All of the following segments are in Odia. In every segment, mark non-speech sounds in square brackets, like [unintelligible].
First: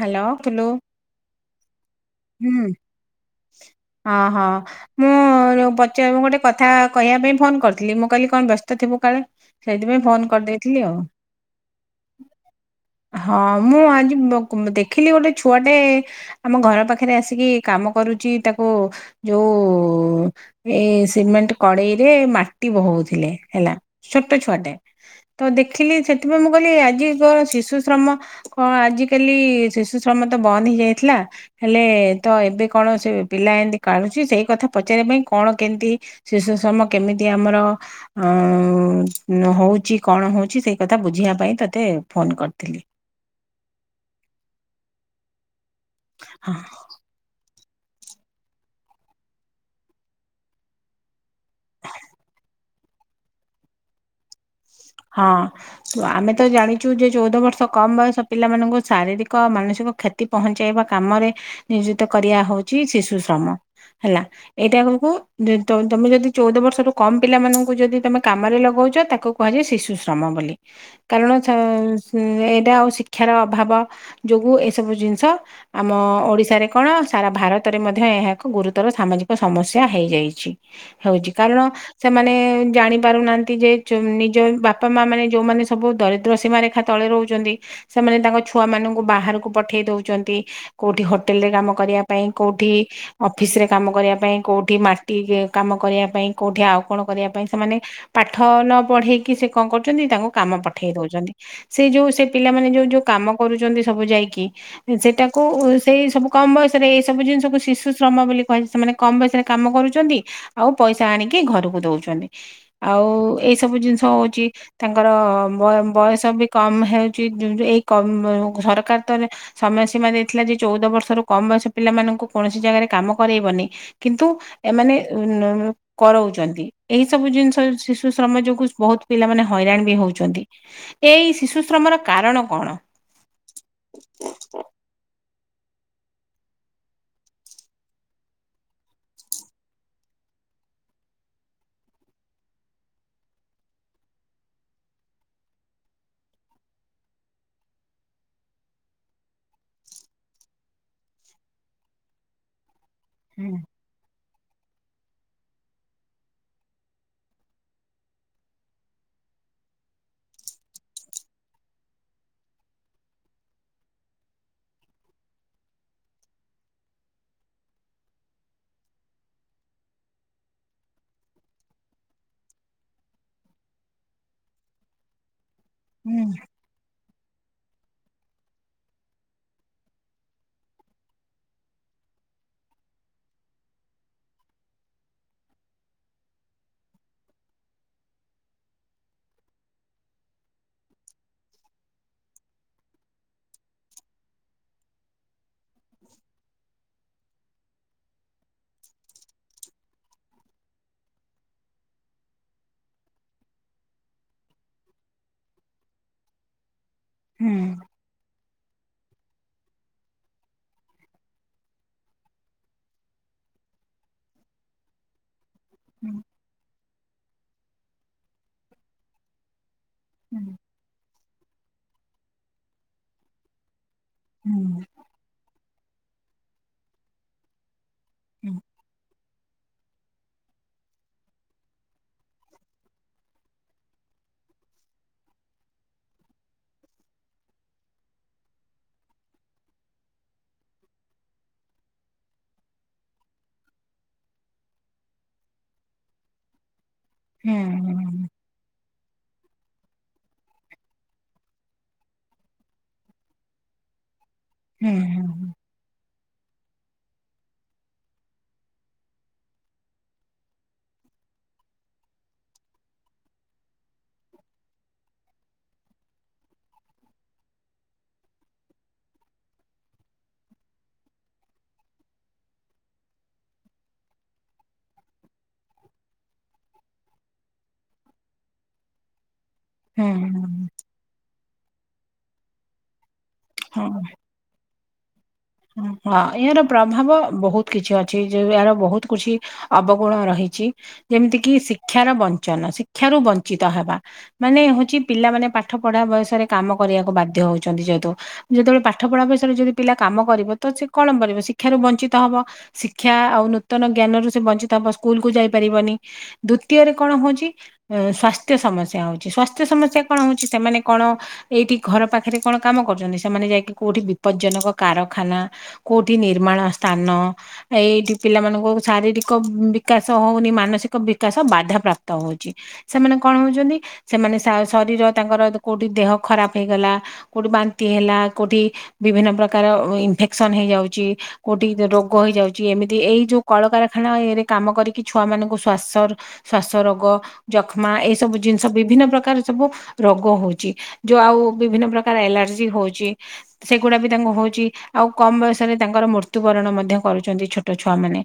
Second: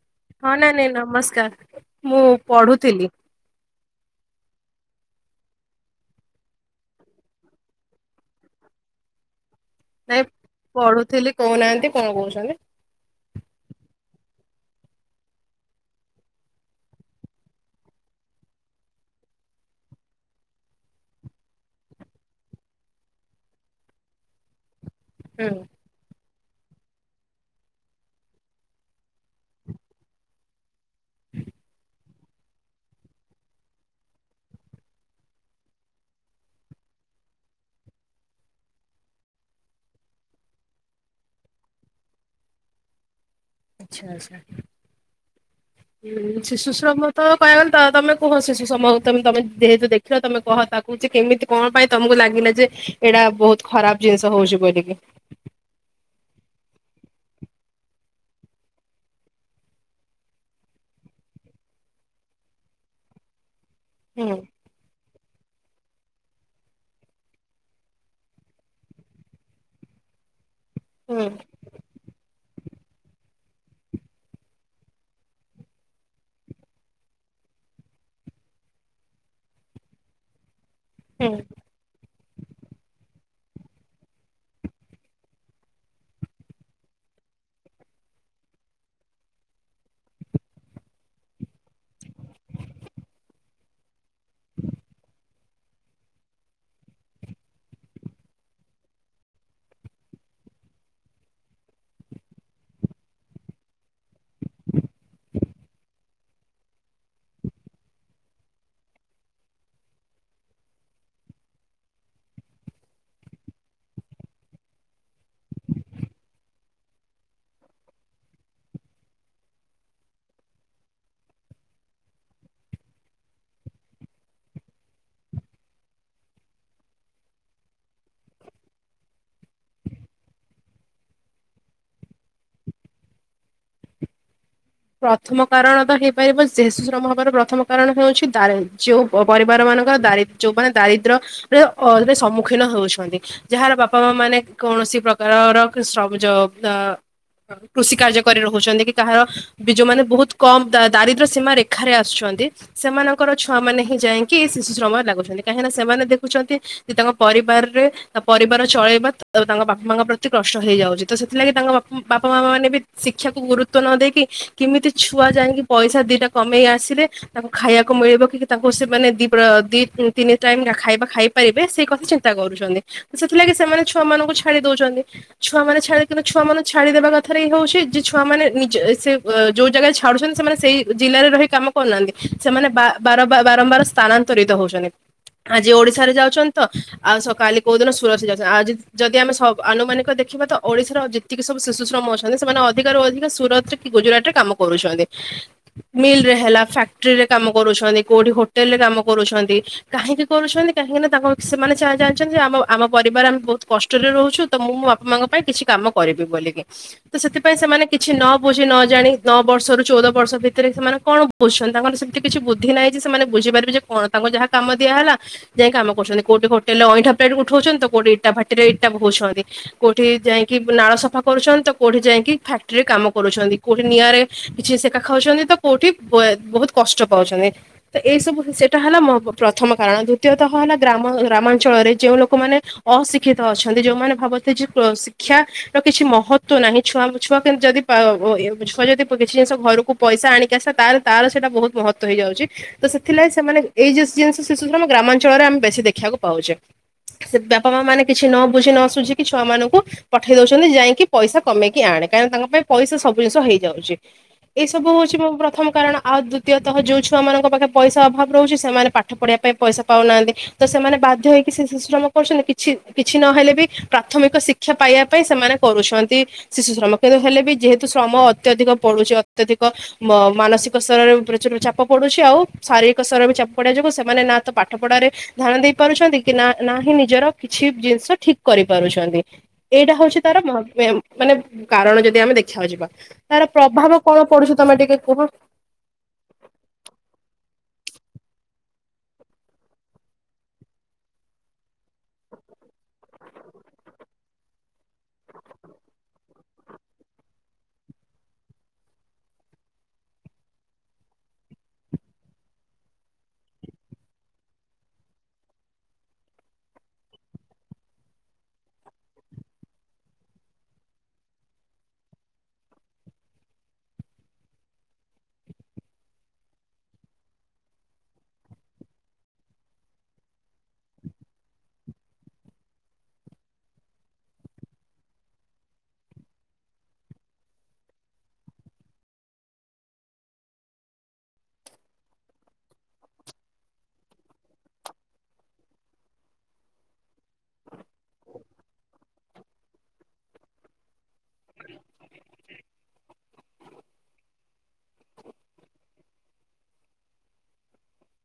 ହ୍ୟାଲୋ ହଁ ହ୍ୟାଲୋ ନାନୀ ନମସ୍କାର। ମୁଁ ହୁଁ ପଢୁଥିଲି ହଁ ହଁ। ମୁଁ ଉଁ ପଚ ଗୋଟେ କଥା କହିବା ପାଇଁ ଫୋନ କରିଥିଲି ମୁଁ କହିଲି କଣ ବ୍ୟସ୍ତ ଥିବୁ କାଳେ। ସେଇଥିପାଇଁ ନାଇଁ ଫୋନ କରିଦେଇଥିଲି ଆଉ ପଢୁଥିଲି କହୁନାହାନ୍ତି କଣ କହୁଛନ୍ତି ହଁ ମୁଁ ଆଜି ଦେଖିଲି ଗୋଟେ ଛୁଆଟେ ଆମ ଘର ପାଖ ପାଖରେ ଆସିକି କାମ କରୁଛି ତାକୁ ଯୋଉ ଏ ସିମେଣ୍ଟ କଡ଼େଇ ଯେ ମାଟି ବହଉଥିଲେ ହେଲା ଛୋଟ ଛୁଆଟେ ତ ହୁଁ। ଦେଖିଲି ସେ ସେଥିପାଇଁ ମୁଁ କହିଲି ଆଜି କଣ ଶିଶୁ ଶ୍ରମ କଣ ଆଜି କାଲି ଶିଶୁ ଶ୍ରମ ତ ବନ୍ଦ ହେଇଯାଇ ହେଲେ ତ ଏବେ କଣ ସେ ପିଲା ଏମିତି କାଢୁଛି ସେଇ କଥା ପଚାରିବା ପାଇଁ କଣ କେମିତି ଶିଶୁ ସମ କେମିତି ଆମର ଅଁ ହଉଛି କଣ ହଉଛି ସେଇ କଥା ବୁଝିବା ପାଇଁ ତତେ ଫୋନ କରିଥିଲି । ଆଚ୍ଛା ଆଛା ହଁ ଶିଶୁ ଶମ ତ ପାୟଲ ତମେ କୁହ ଶିଶୁ ସମୟ ତମେ ତମେ ଯେହେତୁ ଦେଖିଲ ତମେ କହ ତାକୁ ସେ କେମିତି କଣ ପାଇଁ ତମକୁ ଲାଗିବ ନେ ଯେ ଏଡା ବହୁତ ଖରାପ ଜିନିଷ ହଉଛି ବୋଲି । ହଁ ଆମେ ତ ଜାଣିଛୁ ଯେ ଚଉଦ ବର୍ଷ କମ୍ ବୟସ ପିଲାମାନଙ୍କୁ ଶାରୀରିକ ଆଉ ମାନସିକ କ୍ଷତି ପହଞ୍ଚାଇବା କାମରେ ନିୟୋଜିତ କରିବା ହଉ ହଉଛି ଶିଶୁ ଶ୍ରମ ହେଲା ହୁଁ ଏଇଟା ଆମକୁ ତ ତମେ ଯଦି ଚଉଦ ବର୍ଷରୁୁ କମ୍ ପିଲାମାନଙ୍କୁ ଯଦି ତମେ କାମରେ ଲଗଉଛ ତାକୁ କୁହାଯାଏ ଶିଶୁ ଶ୍ରମ ବୋଲି ହୁଁ କାରଣ ଥ ସ ଏଇଟା ହଉଛି ଶିକ୍ଷାର ଅଭାବ ଯୋଗୁଁ ଏସବୁ ଜିନିଷ ଆମ ଓଡ଼ିଶାରେ କଣ ସାରା ଭାରତରେ ମଧ୍ୟ ମଧ୍ୟ ଏହା ଏକ ଗୁରୁତର ସାମାଜିକ ସମସ୍ୟା ହେଇଯାଇଛି । ହଉଛି ହୁଁ। କାରଣ ସେମାନେ ଜାଣି ପାରୁନାହାନ୍ତି ଯେ ଚୁ ଯେଉଁ ବାପାମାଆ ମାନେ ଯୋଉଁମାନେ ସବୁ ଦରିଦ୍ର ସୀମାରେଖା ତଳେ ରହୁଛନ୍ତି ସେମାନେ ତାଙ୍କ ଛୁଆ ମାନଙ୍କୁ ବାହା ରକୁ ପଠେଇ ଦଉଛନ୍ତି କୋଉଠି ହୋଟେଲରେ କାମ କରିବା ପାଇଁ, କୋଉଠି ଅଫିସରେ କାମ କରିବା ପାଇଁ। କୋଉଠି ମାଟି କାମ କରିବା ପାଇଁ, କୋଉଠି ଆଉ କଣ କରିବା ପାଇଁ ସେମାନେ ପାଠ ନ ପଢେଇ କି ସେ କଣ କରୁଛନ୍ତି ତାଙ୍କୁ କାମ ପଠେଇ ଦଉଛନ୍ତି ସେ ଯୋଉ ସେ ପିଲାମାନେ ଯୋଉ ଯୋଉ କାମ କରୁଛନ୍ତି ସବୁ ଯାଇ କି ସେଟାକୁ ସେଇ ସବୁ କମ୍ ବୟସରେ ଏଇ ସବୁ ଜିନିଷକୁ ଶିଶୁ ଶ୍ରମ ବୋଲି କୁହାଯାଏ ସେମାନେ କମ୍ ସେଠାରେ କାମ କରୁଛନ୍ତି ଆଉ ପଇସା ଆଣିକି ଘରକୁ ଦଉଛନ୍ତି ଆଉ ଏସବୁ ଜିନିଷ ହଉଛି ତାଙ୍କର ବୟ ବୟସ ବି କମ୍ ହେଉଛି ଏଇ କମ୍ ସରକାର ତରେ ସମୟ ସୀମା ଦେଇଥିଲା ଯେ ଚଉଦ ବର୍ଷରୁ କମ୍ ବୟସ ପିଲାମାନଙ୍କୁ କୌଣସି ଜାଗାରେ କାମ କରେଇବନି। କିନ୍ତୁ ଏମାନେ ଉ ନ କରଉଛନ୍ତି ଏହି ସବୁ ଜିନିଷ ଶିଶୁ ଶ୍ରମ ଯୋଗୁ ବହୁତ ପିଲାମାନେ ହଇରାଣ ବି ହଉଛନ୍ତି ଏଇ ଶିଶୁ ଶ୍ରମର କାରଣ କଣ? [inaudible] ପ୍ରଥମ କାରଣ ତ ହେଇପାରିବ ଶିଶୁ ଶ୍ରମ ହବାର ପ୍ରଥମ କାରଣ ହେଉଛି ଦାର ଯେଉଁ ପରିବାର ମାନ ଙ୍କର ଦାରି ଯଉ ମାନେ ଦାରିଦ୍ର୍ୟରେ ଅଲୱେ ସମ୍ମୁଖୀନ ହଉଛନ୍ତି ଯାହାର ବାପାମାଆ ମାନେ କଣ? କୌଣସି ପ୍ରକାରର ସ ବ ଯ ଅ କୃଷି କାର୍ଯ୍ୟ କରି ରହୁଛନ୍ତି କି କାହାର ବି ଯୋଉମାନେ ବହୁତ କମ୍ ଦାରିଦ୍ର୍ୟ ସୀମାରେଖାରେ ଆସୁଛନ୍ତି ସେମାନଙ୍କର ହୁଁ ଛୁଆ ମାନେ ହିଁ ଯାଇ କି ଶିଶୁ ଶ୍ରମରେ ଲାଗୁଛନ୍ତି କାହିଁକିନା ସେମାନେ ଦେଖୁଛନ୍ତି ତାଙ୍କ ପରିବାରରେ ତା ପରିବାର ଚଳେଇବା ଆଉ ତାଙ୍କ ବାପାମାଆଙ୍କ ପ୍ରତି କଷ୍ଟ ହେଇଯାଉଛି ତ ସେଥିଲାଗି ତାଙ୍କ ବାପାମାଆ ମାନେ ବି ଶିକ୍ଷାକୁ ଗୁରୁତ୍ଵ ନ କିମିତି ଛୁଆ ଯାଇକି ପଇସା ଦିଟା କମେଇ ଆସିଲେ ତାଙ୍କୁ ଖାଇବାକୁ ମିଳିବ କି ତାଙ୍କୁ ସେମାନେ ଦି ପ୍ର ଦି ତିନି ଟାଇମ୍ ଖାଇବା ଖାଇ ପାରିବେ ସେଇ କଥା ଚିନ୍ତା କରୁଛନ୍ତି ସେଥିଲାଗି ସେମାନେ ଛୁଆମାନଙ୍କୁ ଛାଡି ଦଉଛନ୍ତି ଛୁଆମାନେ ଛାଡ଼ି ହୁଁ କିନ୍ତୁ ଛୁଆମାନ ଛାଡିଦବା କଥାରେ ଇ ହଉଛି ଯେ ଛୁଆ ମାନ ନିଜ ସେ ଯୋଉ ଜାଗାରେ ଛାଡୁଛନ୍ତି ସେମାନେ ସେଇ ଜିଲ୍ଲାରେ ରହି କାମ କରୁନାହାନ୍ତି ସେମାନେ ବା ବାର ବାରମ୍ବାର ସ୍ଥାନାନ୍ତ ତରିତ ହଉଛନ୍ତି। ଆଜି ଓଡିଶାରେ ଯାଉଛନ୍ତି ତ ଆଉ ସ କାଲି କୋଉ ଦିନ ସୁର ଯାଉଛନ୍ତି ଆଜି ଯଦି ଆମେ ସ ଆନୁମାନିକ ଦେଖ ଦେଖିବା ତ ଓଡିଶାର ଯେତିକି ସବୁ ଶିଶୁ ଶ୍ରମ ଅଛନ୍ତି ସେମାନେ ଅଧିକ ରୁ ଅଧିକ ସୁରତରେ ଗୁଜୁରାଟ ରେ କାମ କରୁଛନ୍ତି ମିଲରେ ହେଲା ଫ୍ୟାକ୍ଟ୍ରି ରେ କାମ କରୁଛନ୍ତି କୋଉଠି ହୋଟେଲ ରେ କାମ କରୁ ଜାଣିଛନ୍ତି ଆମ ଆମ ପରିବାର ଆମେ ବହୁତ କଷ୍ଟରେ ରହୁଛୁ ତ ମୁଁ ମୋ ବାପା ମାଙ୍କ ପାଇଁ କିଛି କାମ କରିବି ବୋଲିକି। ତ ହୁଁ ସେଥିପାଇଁ ସେମାନେ କିଛି ନ ବୁଝି ନ ଜାଣି ନଅ ବର୍ଷ ରୁ ଚଉଦ ବର୍ଷ ଭିତରେ ସେମାନେ କଣ ବୁଝୁଛନ୍ତି ତାଙ୍କର ସେମିତି କିଛି ବୁଦ୍ଧି ନାହିଁ ଯେ ସେମାନେ ବୁଝ ବୁଝିପାରିବି ଯେ କଣ ତାଙ୍କୁ ଯାହା କାମ ଦିଆହେଲା ଯାଇଁ କାମ କରୁଛନ୍ତି କୋଉଠି ହୋଟେଲରେ ଅଇଁଠା ଉଠଉଛନ୍ତି ତ କୋଉଠି ଇଟା ଭାଟିରେ ଇଟା ବହୁଛନ୍ତି। କୋଉଠି ହୁଁ ଯାଇକି ନାଳ ସଫା କରୁଛନ୍ତି ତ କୋଉଠି ଯାଇକି ଫାକ୍ଟ୍ରିରେ କାମ କରୁଛନ୍ତି କୋ ନିଆଁରେ ହୁଁ କିଛି ସେକା ଖାଉଛନ୍ତି ତ କୋଉଠି ବହୁତ କଷ୍ଟ ପାଉଛନ୍ତି। ତ ଏଇ ସବୁ ହୁଁ ହୁଁ ସେଟା ହେଲା ମୋ ହବ ପ୍ରଥମ କାରଣ ଦ୍ଵିତୀୟତଃ ହେଲା ଗ୍ରାମ ଗ୍ରାମାଞ୍ଚଳରେ ଯେଉଁ ଲୋକମାନେ ଅଶିକ୍ଷିତ ଅଛନ୍ତି ଯେଉମାନେ ଭାବ ବନ୍ତି ଜେ ଶିକ୍ଷା ର କିଛି ମହତ୍ଵ ନାହିଁ ଛୁଆଙ୍କୁ ଛୁଆ କେମିତି ଯଦି [unintelligible] ଛୁଆ ଯଦି କିଛି ଜିନିଷ ଘରକୁ ପଇସା ଆଣିକି ଆସ ତାହଲେ ତାର ସେଇଟା ବହୁତ ମହତ୍ଵ ହେଇଯାଉଛି। ସେଥିଲାଗ ସେମାନେ ଏଇ ଜଉ [unintelligible] ଶିଶୁ ଗ୍ରାମ ଗ୍ରା ସେ ହୁଁ ବାପା ମା ମାନେ କିଛି ନ ବୁଝି ନ ସୁୁଝି କିଛି ଛୁଆ ମାନଙ୍କୁ ପଠେଇ ଦଉଛନ୍ତି ଯାଇକି ପଇସା କମେଇକି ଆଣେ କାହିକିଁ ନା ତାଙ୍କ ପାଇଁ ପଇସା ସବୁ ଜିନିଷ ହେଇଯାଉଛି ଏଇ ସବୁ ହୁଁ ହୁଁ ହଉଛି ମୋ ପ୍ରଥମ କାରଣ। ଆଉ ଦ୍ଵିତୀୟତଃ ଯୋଉ ଛୁଆ ମାନଙ୍କ ପାଖେ ପଇସା ଅଭାବ ରହୁଛି ସେମାନେ ପାଠ ପଢିବା ପାଇଁ ପଇସା ପାଉନାହାନ୍ତି ତ ସେମାନେ ବାଧ୍ୟ ହେଇକି୍ରମ କରୁଛନ୍ତି କିଛି କିଛି ନହେଲେ ବି ପ୍ରାଥମିକ ଶିକ୍ଷା ପାଇବା ପାଇଁ ସେମାନେ କରୁଛନ୍ତି। ଶିଶୁ ଶମକ୍ଷ ହେଲେ ବି ଯେହେତୁ ଶ୍ରମ ଅତ୍ୟଧିକ ପଡୁଛି ଅତ୍ୟଧିକ ମାନସିକ ସ୍ତରରେ ଚାପ ପଡୁଛି ଆଉ ଶାରୀରିକ ସ୍ତର ବି ଚାପ ପଡିବା ଯୋଗୁଁ ସେମାନେ ନା ତ ପାଠ ପଢାରେ ଧ୍ୟାନ ଦେଇ ପାରୁଛନ୍ତି କି ନା ନାହିିଁ ନିଜର କିଛି ଜିନିଷ ଠିକ କରିପାରୁଛନ୍ତି। ଏଇଟା ହୁଁ ହୁଁ ହଉଛି ତାର ମାନେ କାରଣ ଯଦି ଆମେ ଦେଖବା ଯିବା। ତାର ହୁଁ ହଁ ପ୍ରଭାବ କଣ ପଡୁଛ ତମେ ଟିକେ କୁହ। ହଁ ଏହାର ପ୍ରଭାବ ବହୁତ କିଛି ଅଛି ଯଉ ଏହାର ବହୁତ କିଛି ଅବଗୁଣ ରହିଛି। ଯେମିତି କି ଶିକ୍ଷାର ବଞ୍ଚନ ଶିକ୍ଷାରୁ ବଞ୍ଚିତ ହେବା ମାନେ ହଉଛି ପିଲାମାନେ। ପାଠ ପଢା ବୟସରେ କାମ କରିବାକୁ ବାଧ୍ୟ ହଉଛନ୍ତି ଯେହେତୁ ଯେତେବେଳେ ପାଠ ପଢା ବୟସରେ ଯଦି ପିଲା କାମ କ- କରିବ ଶିକ୍ଷା ରୁ ବଞ୍ଚିତ ହବ ଶିକ୍ଷା ଆଉ ନୂତନ ଜ୍ଞାନ ରୁ ବଞ୍ଚିତ ହବ ସ୍କୁଲ୍ ଯଇପାରିବନି ଦିତୀୟରେ କଣ ହଉଛି ସସ୍ଥ୍ୟ ସମସ ହଉଛିାଥ୍ୟ ସମ୍ୟା କଣ ସେମାନେ କଣ ଏଇଠି ଘର ପାଖରେ କଣ କାମ କରୁଛନ୍ତି ସେମାନେ ଯାଇକି କୋଉଠି ବିପଜଜନକ କାର ାନା କୋଉଠି ନିର୍ମାଣ ସ୍ଥାନ ଏଇଠି ପିଲାମାନଙ୍କ ଶାରୀରିକ ବିକାଶ। ହଉନି ମାନସିକ ବିକାଶ ବାଧା ପ୍ରାପ୍ତ ହଉଛି ସେମାନେ କଣ ହଉଛନ୍ତି ସେମାନେ ଶରୀର ତାଙ୍କର କୋଉଠି ଦେହ ଖରାପ ହେଇଗଲା କୋଉଠି ବାନ୍ତି ହେଲା କୋଉଠି ବିଭିନ୍ନ ପ୍ରକାର ଇନଫେକ୍ସନ୍ ହେଇଯାଉଛି କଉଠି ରୋଗ ହେଇଯାଉଛି ଏମିତି ଏଇ ଯୋଉ କଳକାରଖାନା ରେ କାମ କରି ଛୁଆ ମାନଙ୍କୁ ଶାସ ଶଵାସ ରୋଗ ଯକ୍ଷ୍ମା ଏ ସବୁ। ଜିନିଷ ବିଭିନ୍ନ ପ୍ରକାର ସବୁ ରୋଗ ହଉଛି ଯୋଉ ଆଉ ବିଭିନ୍ନ ପ୍ରକାର ଏଲାର୍ଜି ହଉଛି ସେଗୁଡ଼ା ବି ତାଙ୍କୁ ହଉଛି। ଆଉ କମ୍ ବୟସରେ ତାଙ୍କର ମୃତ୍ୟୁବରଣ ମଧ୍ୟ କରୁଛନ୍ତି ଛୋଟ ଛୁଆ ମାନେ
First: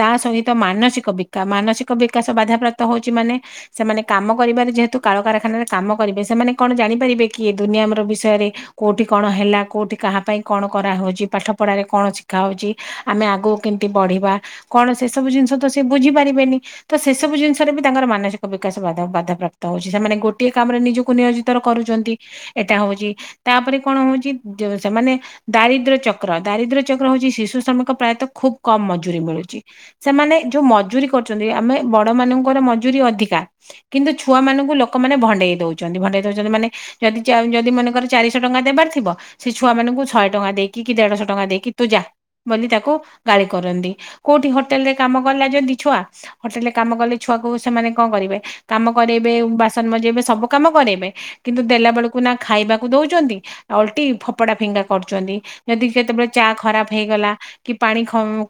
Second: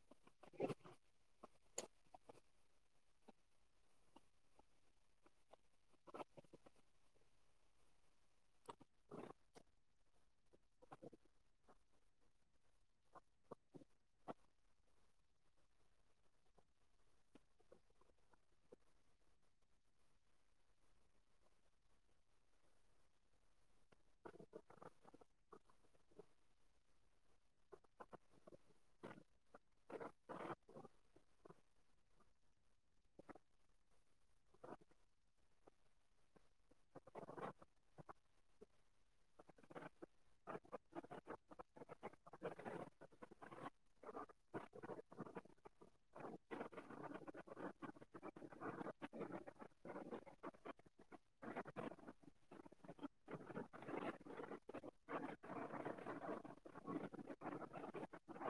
ତା ସହିତ ମାନ ମାନସିକ ବିକା ମାନସିକ ବିକାଶ ବାଧାପ୍ରାପ୍ତ ହଉଛି ମାନେ ସେମାନେ କାମ କରିବାରେ ଯେହେତୁ କଳକାରଖାନାରେ। କାମ କରିବେ ସେମାନେ କଣ ଜାଣିପାରିବେ କି ଦୁନିଆ ବିଷୟରେ କୋଉଠି କଣ ହେଲା କୋଉଠି କାହା ପାଇଁ। କଣ କରାହଉଛି ପାଠ ପଢାରେ କଣ ଶିଖା ହଉଛି ଆମେ ଆଗକୁ କେମତି ବଢ଼ିବା କଣ ସେ ସବୁ ଜିନିଷ ବୁଝି ପାରିବେନି ତ ସେ ସବୁ ଜିନିଷରେ ବି ତାଙ୍କର ମାନସିକ ବିକାଶ ବାଧାପ୍ରାପ୍ତ ହଉଛି ସେମାନେ ଗୋଟିଏ କାମରେ ନିଜକୁ ନିୟୋଜିତ କରୁଛନ୍ତି ଏଇଟା ହଉଛି ତାପରେ କଣ ହଉଛି ସେମାନେ ଦାରିଦ୍ର୍ୟ ଚକ୍ର ଦାରିଦ୍ୟ ଚକ୍ର ହଉଛି ଶିଶୁ ଶ୍ରମିଙ୍କ ପ୍ରାୟତଃ ଖୁବ କମ୍ ମଜୁୁରୀ ମିଳୁଛି। ସେମାନେ ଯୋଉ ମଜୁରୀ ଆମେ ବଡ ମଙ୍କର ମଜୁରୀ ଅଧିକା କିନ୍ତୁ ଛୁଆ ମଙ୍କୁ ଲୋକମାନେ ଭଣ୍ଡେଇ ଦଉଛନ୍ତି। । ଛନ୍ତି ମାନେ ଯଦି ଯଦି ମନେକର ଚାରିଶହ ଟଙ୍କା ଦେବାର ଥିବ ସେ ଛଆ ମଙ୍କୁ ଶହେ ଟଙ୍କା ଦେଇକ କି ଦେଢ଼ଶହ ଟଙ୍କା ଦେଇକ କି ତୁ ଯା। ବୋଲି ତାକୁ ଗାଳି କରନ୍ତି କୋଉଠି ହୋଟେଲ ରେ କାମ କଲା ଯତି ଛୁଆ ହୋଟେଲରେ କାମ କଲେଛୁ କୁ ସେମାନେ କଣ କରିବେ କାମ କରରୋଇବେ ବାସନ ମଜେଇବେ ସବୁ କାମ କରାଇବେ କିନ୍ତୁ ଦେଲା ବେଳକୁ ନା ଖାଇବାକୁ ଦଉଛନ୍ତି ଆଉ ଅଲଟି ଫପଡ଼ା ଫିଙ୍ଗା। କରୁଛନ୍ତି ଯଦି କେତେବେଳେ ଚା ଖରାପ ହେଇଗଲା କି ପାଣି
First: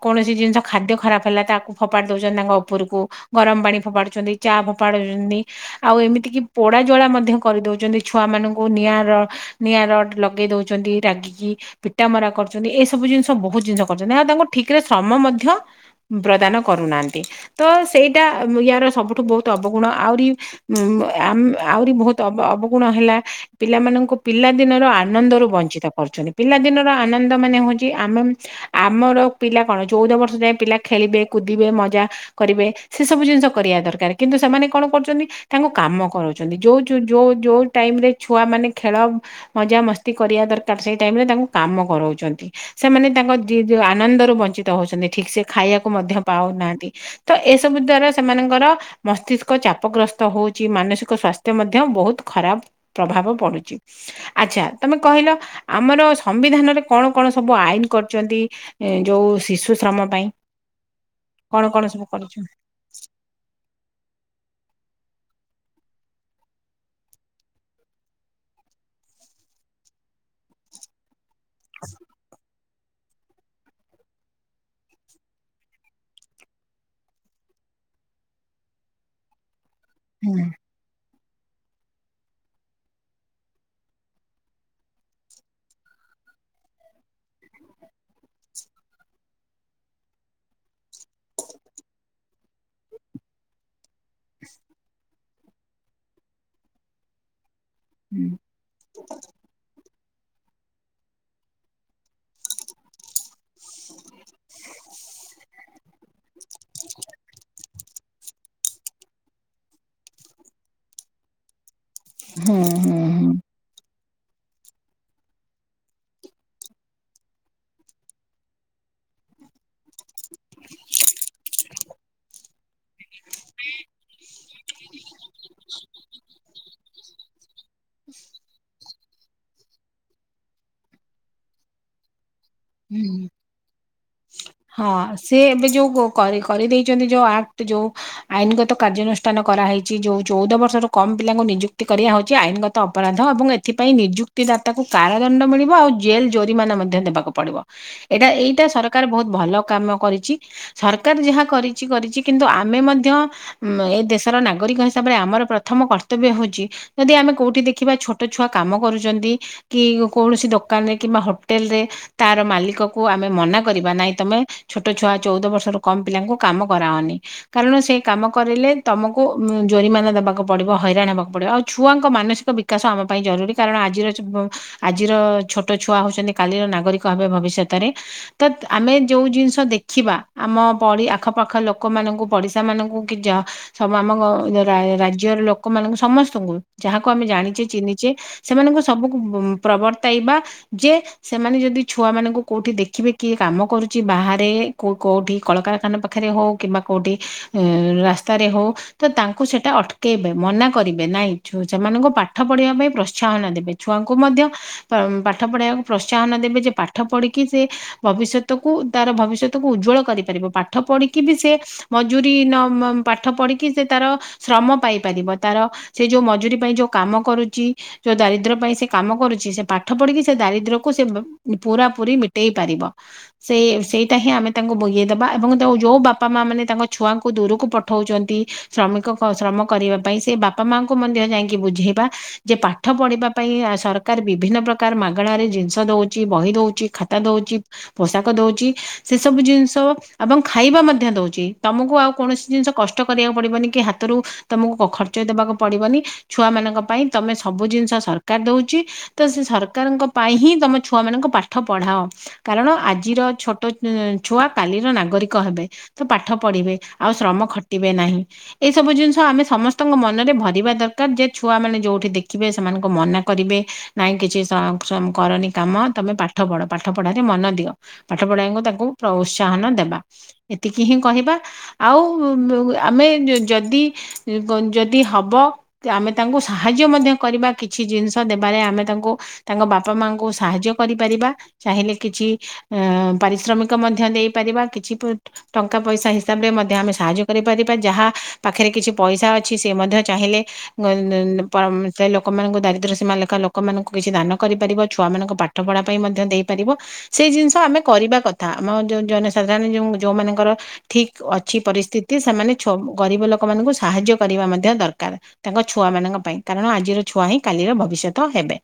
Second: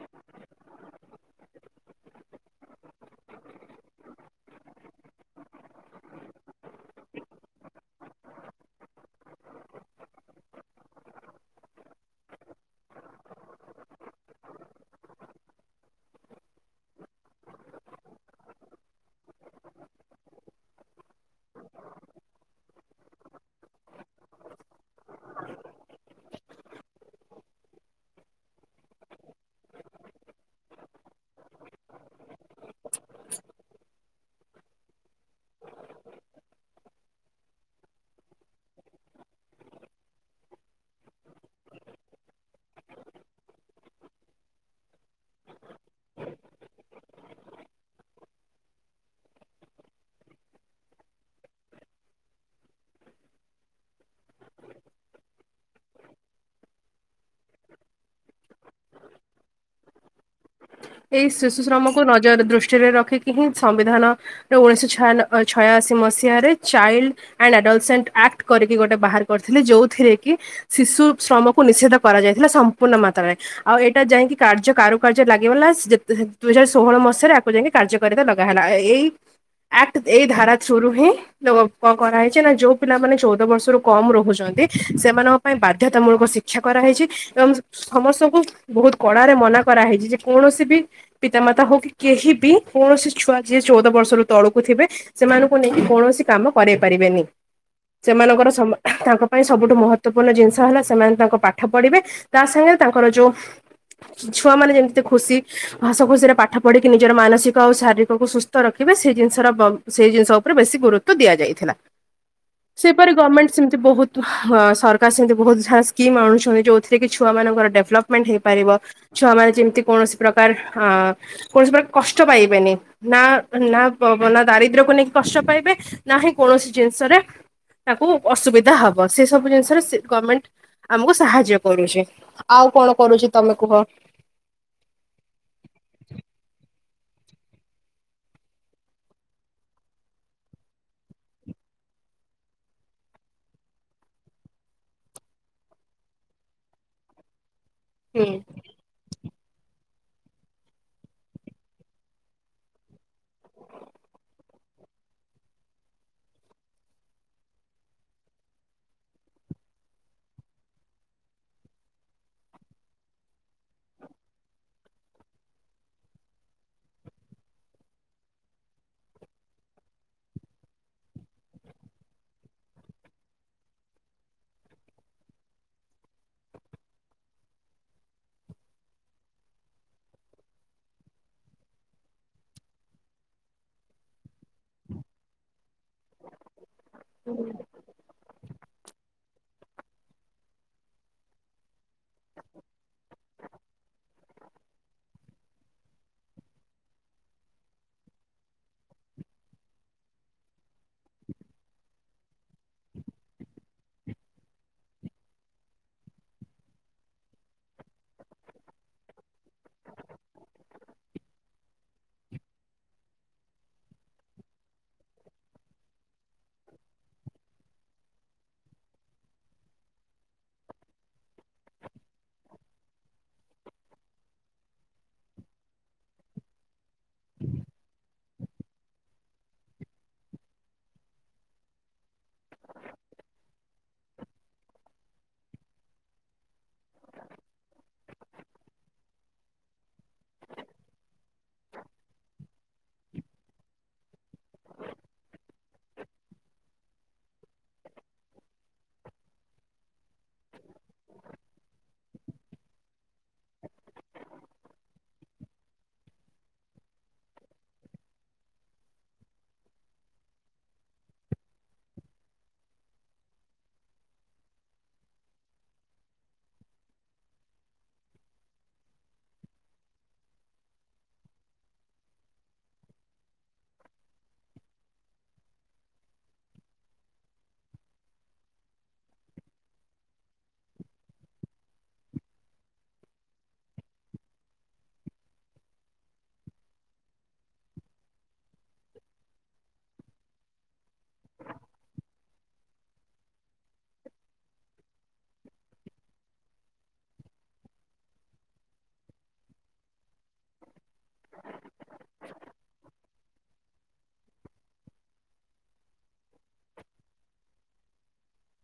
କୌଣସି ଜିନିଷ ଖାଦ୍ୟ ଖରାପ ହେଲା। ତାକୁ ଫୋପାଡ଼ି ଦଉଛନ୍ତି ତାଙ୍କ ଉପରକୁ ଗରମ ପାଣି ଫୋପାଡ଼ୁଛନ୍ତି ଚା ଫୋପାଡ଼ୁଛନ୍ତି ଆଉ ଏମିତି ପୋଡା ଜଳା ମଧ୍ୟ କରିଦଉଛନ୍ତି ଛୁଆ ମାନଙ୍କୁ ନିଆଁର ନିଆଁର ଲଗେଇ ଦଉଛନ୍ତି ରାଗି। ପିଟା ମରା କରୁଛନ୍ତି ଏସବୁ ଜିନିଷ ବହୁତ ଜିନିଷ କରୁଛନ୍ତିଉ ତାଙ୍କୁ ଠିକରେ ଶ୍ରମ ମଧ୍ୟ ପ୍ରଦାନ କରୁନାହାନ୍ତି ତ ସେଇଟା ୟାର ସବୁଠୁ ବହୁତ ଅବଗୁଣ ଆହୁରି ଉ ଆମ ଆହୁରି ବହୁତ ଅବଗୁଣ ହେଲା ପିଲାମାନଙ୍କୁ ପିଲା ଦିନର ଆନନ୍ଦରୁ ବଞ୍ଚିତ କରୁଛନ୍ତି। ପିଲାଦିନର ଆନନ୍ଦ ମାନେ ହଉଛି ଆମେ ଆମର ପିଲା କଣ ଚଉଦ ବର୍ଷ ଯାଏ ପିଲା ଖେଳିବେ କୁଦିବେ ମଜା କରିବେ ସେ ସବୁ ଜିନିଷ କରିବା ଦରକାର। କିନ୍ତୁ ସେମାନେ କଣ କରୁଛନ୍ତି ତାଙ୍କୁ କାମ କରାଉଛନ୍ତି ଯେଉଁ ଯେଉଁ ଯେଉଁ ଟାଇମରେ ଛୁଆମାନେ ଖେଳ ମଜା ମସ୍ତି କରିବା ଦରକାର ସେଇ। ତା କାମ କରାଉଛନ୍ତି ସେମାନେ ତାଙ୍କ ଆନନ୍ଦୁ ବଞ୍ଚିତ ହଉଛନ୍ତି ଠିକ୍ ସେ ଖାଇବାକୁ। ମଧ୍ୟ ପାଉନାହାନ୍ତି ତ ଏସବୁ ଦ୍ଵାରା ସେମାନଙ୍କର ମସ୍ତିଷ୍କ ଚାପ ଗ୍ରସ୍ତ ହଉଛି ମାନ ସସ୍ଥ୍ୟ ମଧ୍ୟ ବହୁତ ଖରାପ ପ୍ରଭାବ ପଡୁଛି ଆ୍ଛା ତମେ କହିଲ। ଆମର ସମ୍ବିଧାନରେ କଣ କଣ ସବୁ ଆଇନ କରିଛନ୍ତି ଯେଉଁ ଶିଶୁ ଶ୍ରମ ପାଇଁ। ଏଇ ଶିଶୁ କଣ କଣ ଶ୍ରମକୁ ସବୁ ନଜର କରୁଛନ୍ତି? ଦୃଷ୍ଟିରେ ରଖିକି ହିଁ ସମ୍ବିଧାନ। ଉଣେଇଶଛ ଛାୟାନ-ଛୟାଅଶୀ ମସିହାରେ ଚାଇଲ୍ଡ ଆଣ୍ଡ ଆଡଲସେଣ୍ଟ ଆକ୍ଟ କରିକି ଗୋଟେ ବାହାର କରିଥିଲେ। ଯୋଉଥିରେ କି ଶିଶୁ ଶ୍ରମକୁ ନିଷେଧ କରାଯାଇଥିଲା ସମ୍ପୂର୍ଣ୍ଣ ମାତ୍ରାରେ ଆଉ ଏଇଟା ଯାଇକି କାର୍ଯ୍ୟ କାରୁକାର୍ଯ୍ୟ ଲାଗ ଲାଗିଗଲା ଦୁଇ ହଜାର ଷୋହଳ ମସିହରେ ଆକୁ ଯାଇକି କାର୍ଯ୍ୟକାରିତା ଲଗା ହେଲା ଏଇ ଆକ୍ଟ ଏଇ ହୁଁ ହୁଁ ଧାରା ଥ୍ରୋ ହିଁ [unintelligible] କରା -କରାହେଇଛି ନା ଯୋଉ ପିଲାମାନୋନେ ଚଉଦ ବର୍ଷରୁ କମ ରହୁଛନ୍ତି ସେମାନଙ୍କ ପାଇଁ ବାଧ୍ୟତାମୂଳକ ଶି ଶିକ୍ଷା କରାହେଇଛି ଏବଂ ସମସ୍ତଙ୍କୁ ବହୁତ କଡାରେ ମନା କରାହେଇଛି ଯେ କୌଣସି ବି ପିତାମାତା ହଉ କି କେହି ବି କୌଣସି ଛୁଆ ଯିଏ ଚଉଦ ବର୍ଷରୁ ତଳୁକୁ ଥିବେ। ସେମାନଙ୍କୁ ନେଇକି କୌଣସି କାମ କରଇ ପାରିବେନି ହୁଁ। ସେମାନଙ୍କର ସମ ତାଙ୍କ ପାଇଁ ସବୁଠୁ ମହ ଗୁରୁତ୍ୱପୂର୍ଣ୍ଣ ଜିନିଷ ହେଲା ସେମାନେ ତାଙ୍କ ପାଠ ପଢିବେ ତା ସାଙ୍ଗରେ ତାଙ୍କର ଯୋଉ ଛୁଆମାନନେ ଯେମିତି ଖୁସି ହସ ଖୁସିରେ ପାଠ ପଢିକି ନିଜର ମାନସିକ ଆଉ ଶା ଶାରୀକକୁ ସୁସ୍ଥ ରଖିବେ ସେ ଜିନିଷର ବ ସେ ଜିନିଷ ଉପରେ ବ ଗୁରୁତ୍ବ ଦିଆଯାଇଥିଲା। ହୁଁ। ସେପରି ହୁଁ। ଗମେଣ୍ଟ ସେମିତି ବହୁତ ହଁ ସରକାର ସେମିତି ବହୁତ ସାରା ସ୍କିମ୍ ଆଣୁଛନ୍ତି ଯୋଉଥିରେ କି ଛୁଆ ମାନଙ୍କର ଡେଭଲପମେଣ୍ଟ ହେଇପାରିବ। ଛୁଆମାନେ ଯେମତି କୌଣସି ପ୍ରକାର ଅ କୌଣସି ପ୍ରକାର କଷ୍ଟ ପାଇବେନି ନା ନା ନା ଦାରିଦ୍ର୍ୟ କୁ ନେଇକି କଷ୍ଟ ପାଇବେ ନାହିଁ କୌଣସି ଜିନିଷରେ ତାକୁ ଅସୁବିଧା ହବ ସେ ସବୁ ଜିନିଷରେ ସେ ଗମେଣ୍ଟ ଆମକୁ ସାହାଯ୍ୟ କରୁଛି। ଆଉ କଣ ହୁଁ। କରୁଛି ତମେ କୁହ? ହଁ ସଏ ଏବେ ଯୋଉ କ-କରିଦେଇ [unintelligible] ଯୋଉ ଆକ୍ଟ ଯୋଉ ଆଇନଗତ କାର୍ଯ୍ୟାନୁଷ୍ଠାନ କରାହେଇଛି ଯୋଉ ଚଉଦ ବର୍ଷରୁ କମ ପିଲାଙ୍କୁ ନିଯୁକ୍ତି କରିବା ହେଉଛି ଆଇନଗତ ଅପରାଧ ଏବଂ ଏଥିପାଇଁ ନିଯୁକ୍ତି ଦାତାକୁ କାରଦଣ୍ଡ ମିଳିବ ଆଉ ଜେଲ୍ ଜୋରିମାନ ମ ମଧ୍ୟ ଦେବାକୁ ପଡିବ ହୁଁ ଏଇଟା ଏଇଟା ସରକାର ବହୁତ ଭଲ କାମ କରିଛି ସରକାର ଯାହା କରିଛି କରିଛି କିନ୍ତୁ ଆମେ ମଧ୍ୟ ଏଇ ଦେଶର ନାଗ ନାଗରିକ ହିସାବରେ ଆମର ପ୍ରଥମ କର୍ତ୍ତବ୍ୟ ହଉଛି ଯଦି ଆମେ କୋଉଠି ଦେଖିବା ଛୋଟ ଛୁଆ କାମ କରୁଛନ୍ତି। କି କୌଣସି ଦୋକାନରେ କିମ୍ବା ହୋଟେଲ ରେ ତାର ମାଲିକ କ ଆମେ ମନା କରିବା ନାହିଁ। ତମେ ଛୋଟ ଛୁଆ ଚଉଦ ବର୍ଷରୁ କମ ପିଲାଙ୍କୁ କାମ କରାଅନି କାରଣ ସେ କାମ କରିଲେ ତମକୁ କୁ ଜୋରିମାନା ଦେବାକୁ ପଡ଼ିବ ହଇରାଣ ହେବାକୁ ପଡ଼ିବ ଆଉ ଛୁଆଙ୍କ ମାନସିକ ବିକାଶ ଆମ ପାଇଁ ଜରୁରୀ କାରଣ ଆଜିର ଆଜିର ଛୋଟ ଛୁଆ ହଉଛନ୍ତି କାଲିର ନାଗରିକ ହେ ଭବିଷ୍ୟତରେ ତ ଆମେ ଯୋଉ ଜିନିଷ ଦେଖିବା ଆମ ପଡି ଆଖପାଖ ଲୋକମାନଙ୍କୁ ପଡିଶା ମାନଙ୍କୁ [unintelligible] ରା-ରାଜ୍ୟର ଲୋକ ଲୋକ ମଙ୍କୁ ସମସ୍ତଙ୍କୁ ଯାହାକୁ ଆମେ ଜାଣିଛେ ଚିହ୍ନିଛେ ସେମାନଙ୍କୁ ସବୁ ଉଁ ପ୍ରବର୍ତ୍ତାଇବା ଯେ ସେମାନେ ଯଦି ଛୁଆ ମାନଙ୍କୁ କୋଉଠି ଦେଖିବେ କିଏ କାମ କରୁ କି ବାହାରେ କୋ-କୋଉଠି କଳକାରଖାନା ପାଖରେ ହଉ କିମ୍ବା କୋଉଠି ଉଁ ରାସ୍ତାରେ ହଉ। ତ ତାଙ୍କୁ ସେଟା ଅଟକେଇବେ ମନା କରିବେ ନାଇଁ ସେମାନଙ୍କୁ ପାଠ ପଢିବା ପାଇଁ ପ୍ରୋତ୍ସାହନ ଦେବେ ଛୁଆ ଙ୍କୁ ମଧ୍ୟ ପା-ପାଠ ପଢେଇବାକୁ ପ୍ରୋତ୍ସାହନ ଦେବେ ଯେ ପାଠ ପଢିକି ସେ ଭବିଷ୍ୟତ କୁ ତାର ଭବିଷ୍ୟତକୁ ଉଜ୍ବଳ କରିପାରିବ ପାଠ ପଢିକି ବି ସେ ମଜୁରି ନ ନ ପାଠ ପ କି ସେ ତାର ଶ୍ରମ ପାଇପାରିବ ତାର ସେ ଯୋଉ ମଜୁରୀ ପାଇଁ ଯୋଉ କାମ କରୁଛି ଦା ପାଇଁ ସେ କାମ କରୁଛି ସେ ପାଠ ପଢିକି ସେ ଦାରିଦ୍ର୍ୟକୁ ସେ ବ ପୁରା ପୁରି ମିଟେଇ ପାରିବ। ସେ ସେଇଟା ହିଁ ଆମେ ତାଙ୍କୁ ବୁଝେଇଦବା ଏବଂ ତା ଯୋଉ ବାପା ମା ମାନେ ତାଙ୍କ ଛୁଆଙ୍କୁ ଦୂରକୁ ପଠାଉଛନ୍ତି। ଶ୍ରମିକ କ ଶ୍ରମ କରିବା ପାଇଁ ସେ ବାପା ମାଙ୍କୁ ମଧ୍ୟ ଯାଇକି ବୁଝେଇବା ଯେ ପାଠ ପଢିବା। ପାଇଁ ସରକାର ବିଭିନ୍ନ ପ୍ରକାର ମାଗଣାରେ ଜିନିଷ ଦଉଛି ବହି ଦଉଛି ଖାତା ଦଉଛି। ପୋଷାକ ଦଉଛି ସେ ସବୁ ଜିନିଷ ଏବଂ ଖାଇବା ମଧ୍ୟ ଦଉଛି ତମକୁ ଆଉ କୌଣସି ଜିନିଷ କଷ୍ଟ କରିବାକୁ ପଡିବନି କି ହାତରୁ ତମକୁ ଖ-ଖର୍ଚ୍ଚ ଦେବାକୁ ପଡିବନି ଛୁଆ ମାନଙ୍କ ପାଇଁ ତମେ ସବୁ ଜିନିଷ ସରକାର ଦଉଛି ତ ସେ ସରକାରଙ୍କ ପାଇଁ ହିଁ ତମେ ଛୁଆମାନଙ୍କୁ ପାଠ ପଢାଅ କାରଣ ଆଜିର ଛୋଟ ଆ ଛୁଆ କାଲିର ନାଗରିକ ହେବେ ତ ପାଠ ପଢିବେ ଆଉ ଶ୍ରମ ଖଟି ନାହିଁ ଏସବୁ ଜିନିଷ ଆମେ ସମସ୍ତଙ୍କ ମନରେ ଭରିବା ଦରକାର ଯେ ଛୁଆ ମାନେ ଯୋଉଠି ଦେଖିବେ ସେମାନଙ୍କୁ ମନା କରିବେ ନାହିଁ କିଛି ସ-ସ କରନି କାମ ତମେ ପାଠ ପଢ଼ ପାଠ ପଢ଼ାରେ ମନ ଦିଅ। ପାଠ ପଢାଙ୍କୁ ତାଙ୍କୁ ପ୍ରୋତ୍ସାହନ ଦେବା ଏତିକି ହିଁ କହିବା ଆଉ ଆମେ ଯଦି ଯଦି ହବ ଆମେ ତାଙ୍କୁ ସାହାଯ୍ୟ ମଧ୍ୟ କରିବା କିଛି କିଛି ଜିନିଷ ଦେବାରେ ଆମେ ତାଙ୍କୁ ତାଙ୍କ ବାପା ମାଆଙ୍କୁ ସାହାଯ୍ୟ କରିପାରିବା ଚାହିଁଲେ କିଛି ଉଁ-ଉଁ ପାରିଶ୍ରମିକ ମଧ୍ୟ ଦେଇପାରିବା କିଛି ପ ଟଙ୍କା ପଇସା ହିସାବରେ ମଧ୍ୟ ଆମେ ସାହାଯ୍ୟ କରିପାରି ଯାହା ପାଖରେ କିଛି ପଇସା ଅଛି ସେ ମଧ୍ୟ ଚାହିଁଲେ ସେ ଲୋକମାନଙ୍କୁ ଦା ଦାରିଦ୍ର୍ୟ ସୀମାଲେଖା ଲୋକମାନଙ୍କୁ କିଛି ଦାନ କରିପାରିବ ଛୁଆମାନଙ୍କ ପାଠ ପଢା ପାଇଁ ମଧ୍ୟ ଦେଇପାରିବ ସେ ଜିନିଷ୍ ତ ଆମେ କରିବା କଥା ଆମ ଯୋଉ ଜନସାଧାରଣ ଯୋ ଯୋଉ ମାନଙ୍କର ଠିକ୍ ଅଛି ପରିସ୍ଥିତି ସେମାନେ ଛୁଆ ଗରିବ ଲୋକମାନଙ୍କୁ ସାହାଯ୍ୟ କରିବା ମଧ୍ୟ ଦରକାର ତାଙ୍କ ଛୁଆମାନଙ୍କ ପାଇଁ କାରଣ ଆଜିର ଛୁଆ ହିଁ କାଲି ର ଭବିଷ୍ୟତ ହେବେ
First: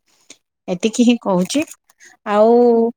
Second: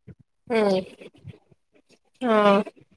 ହୁଁ। ଏତିକି ହିଁ କହୁଛି ହଁ ଆଉ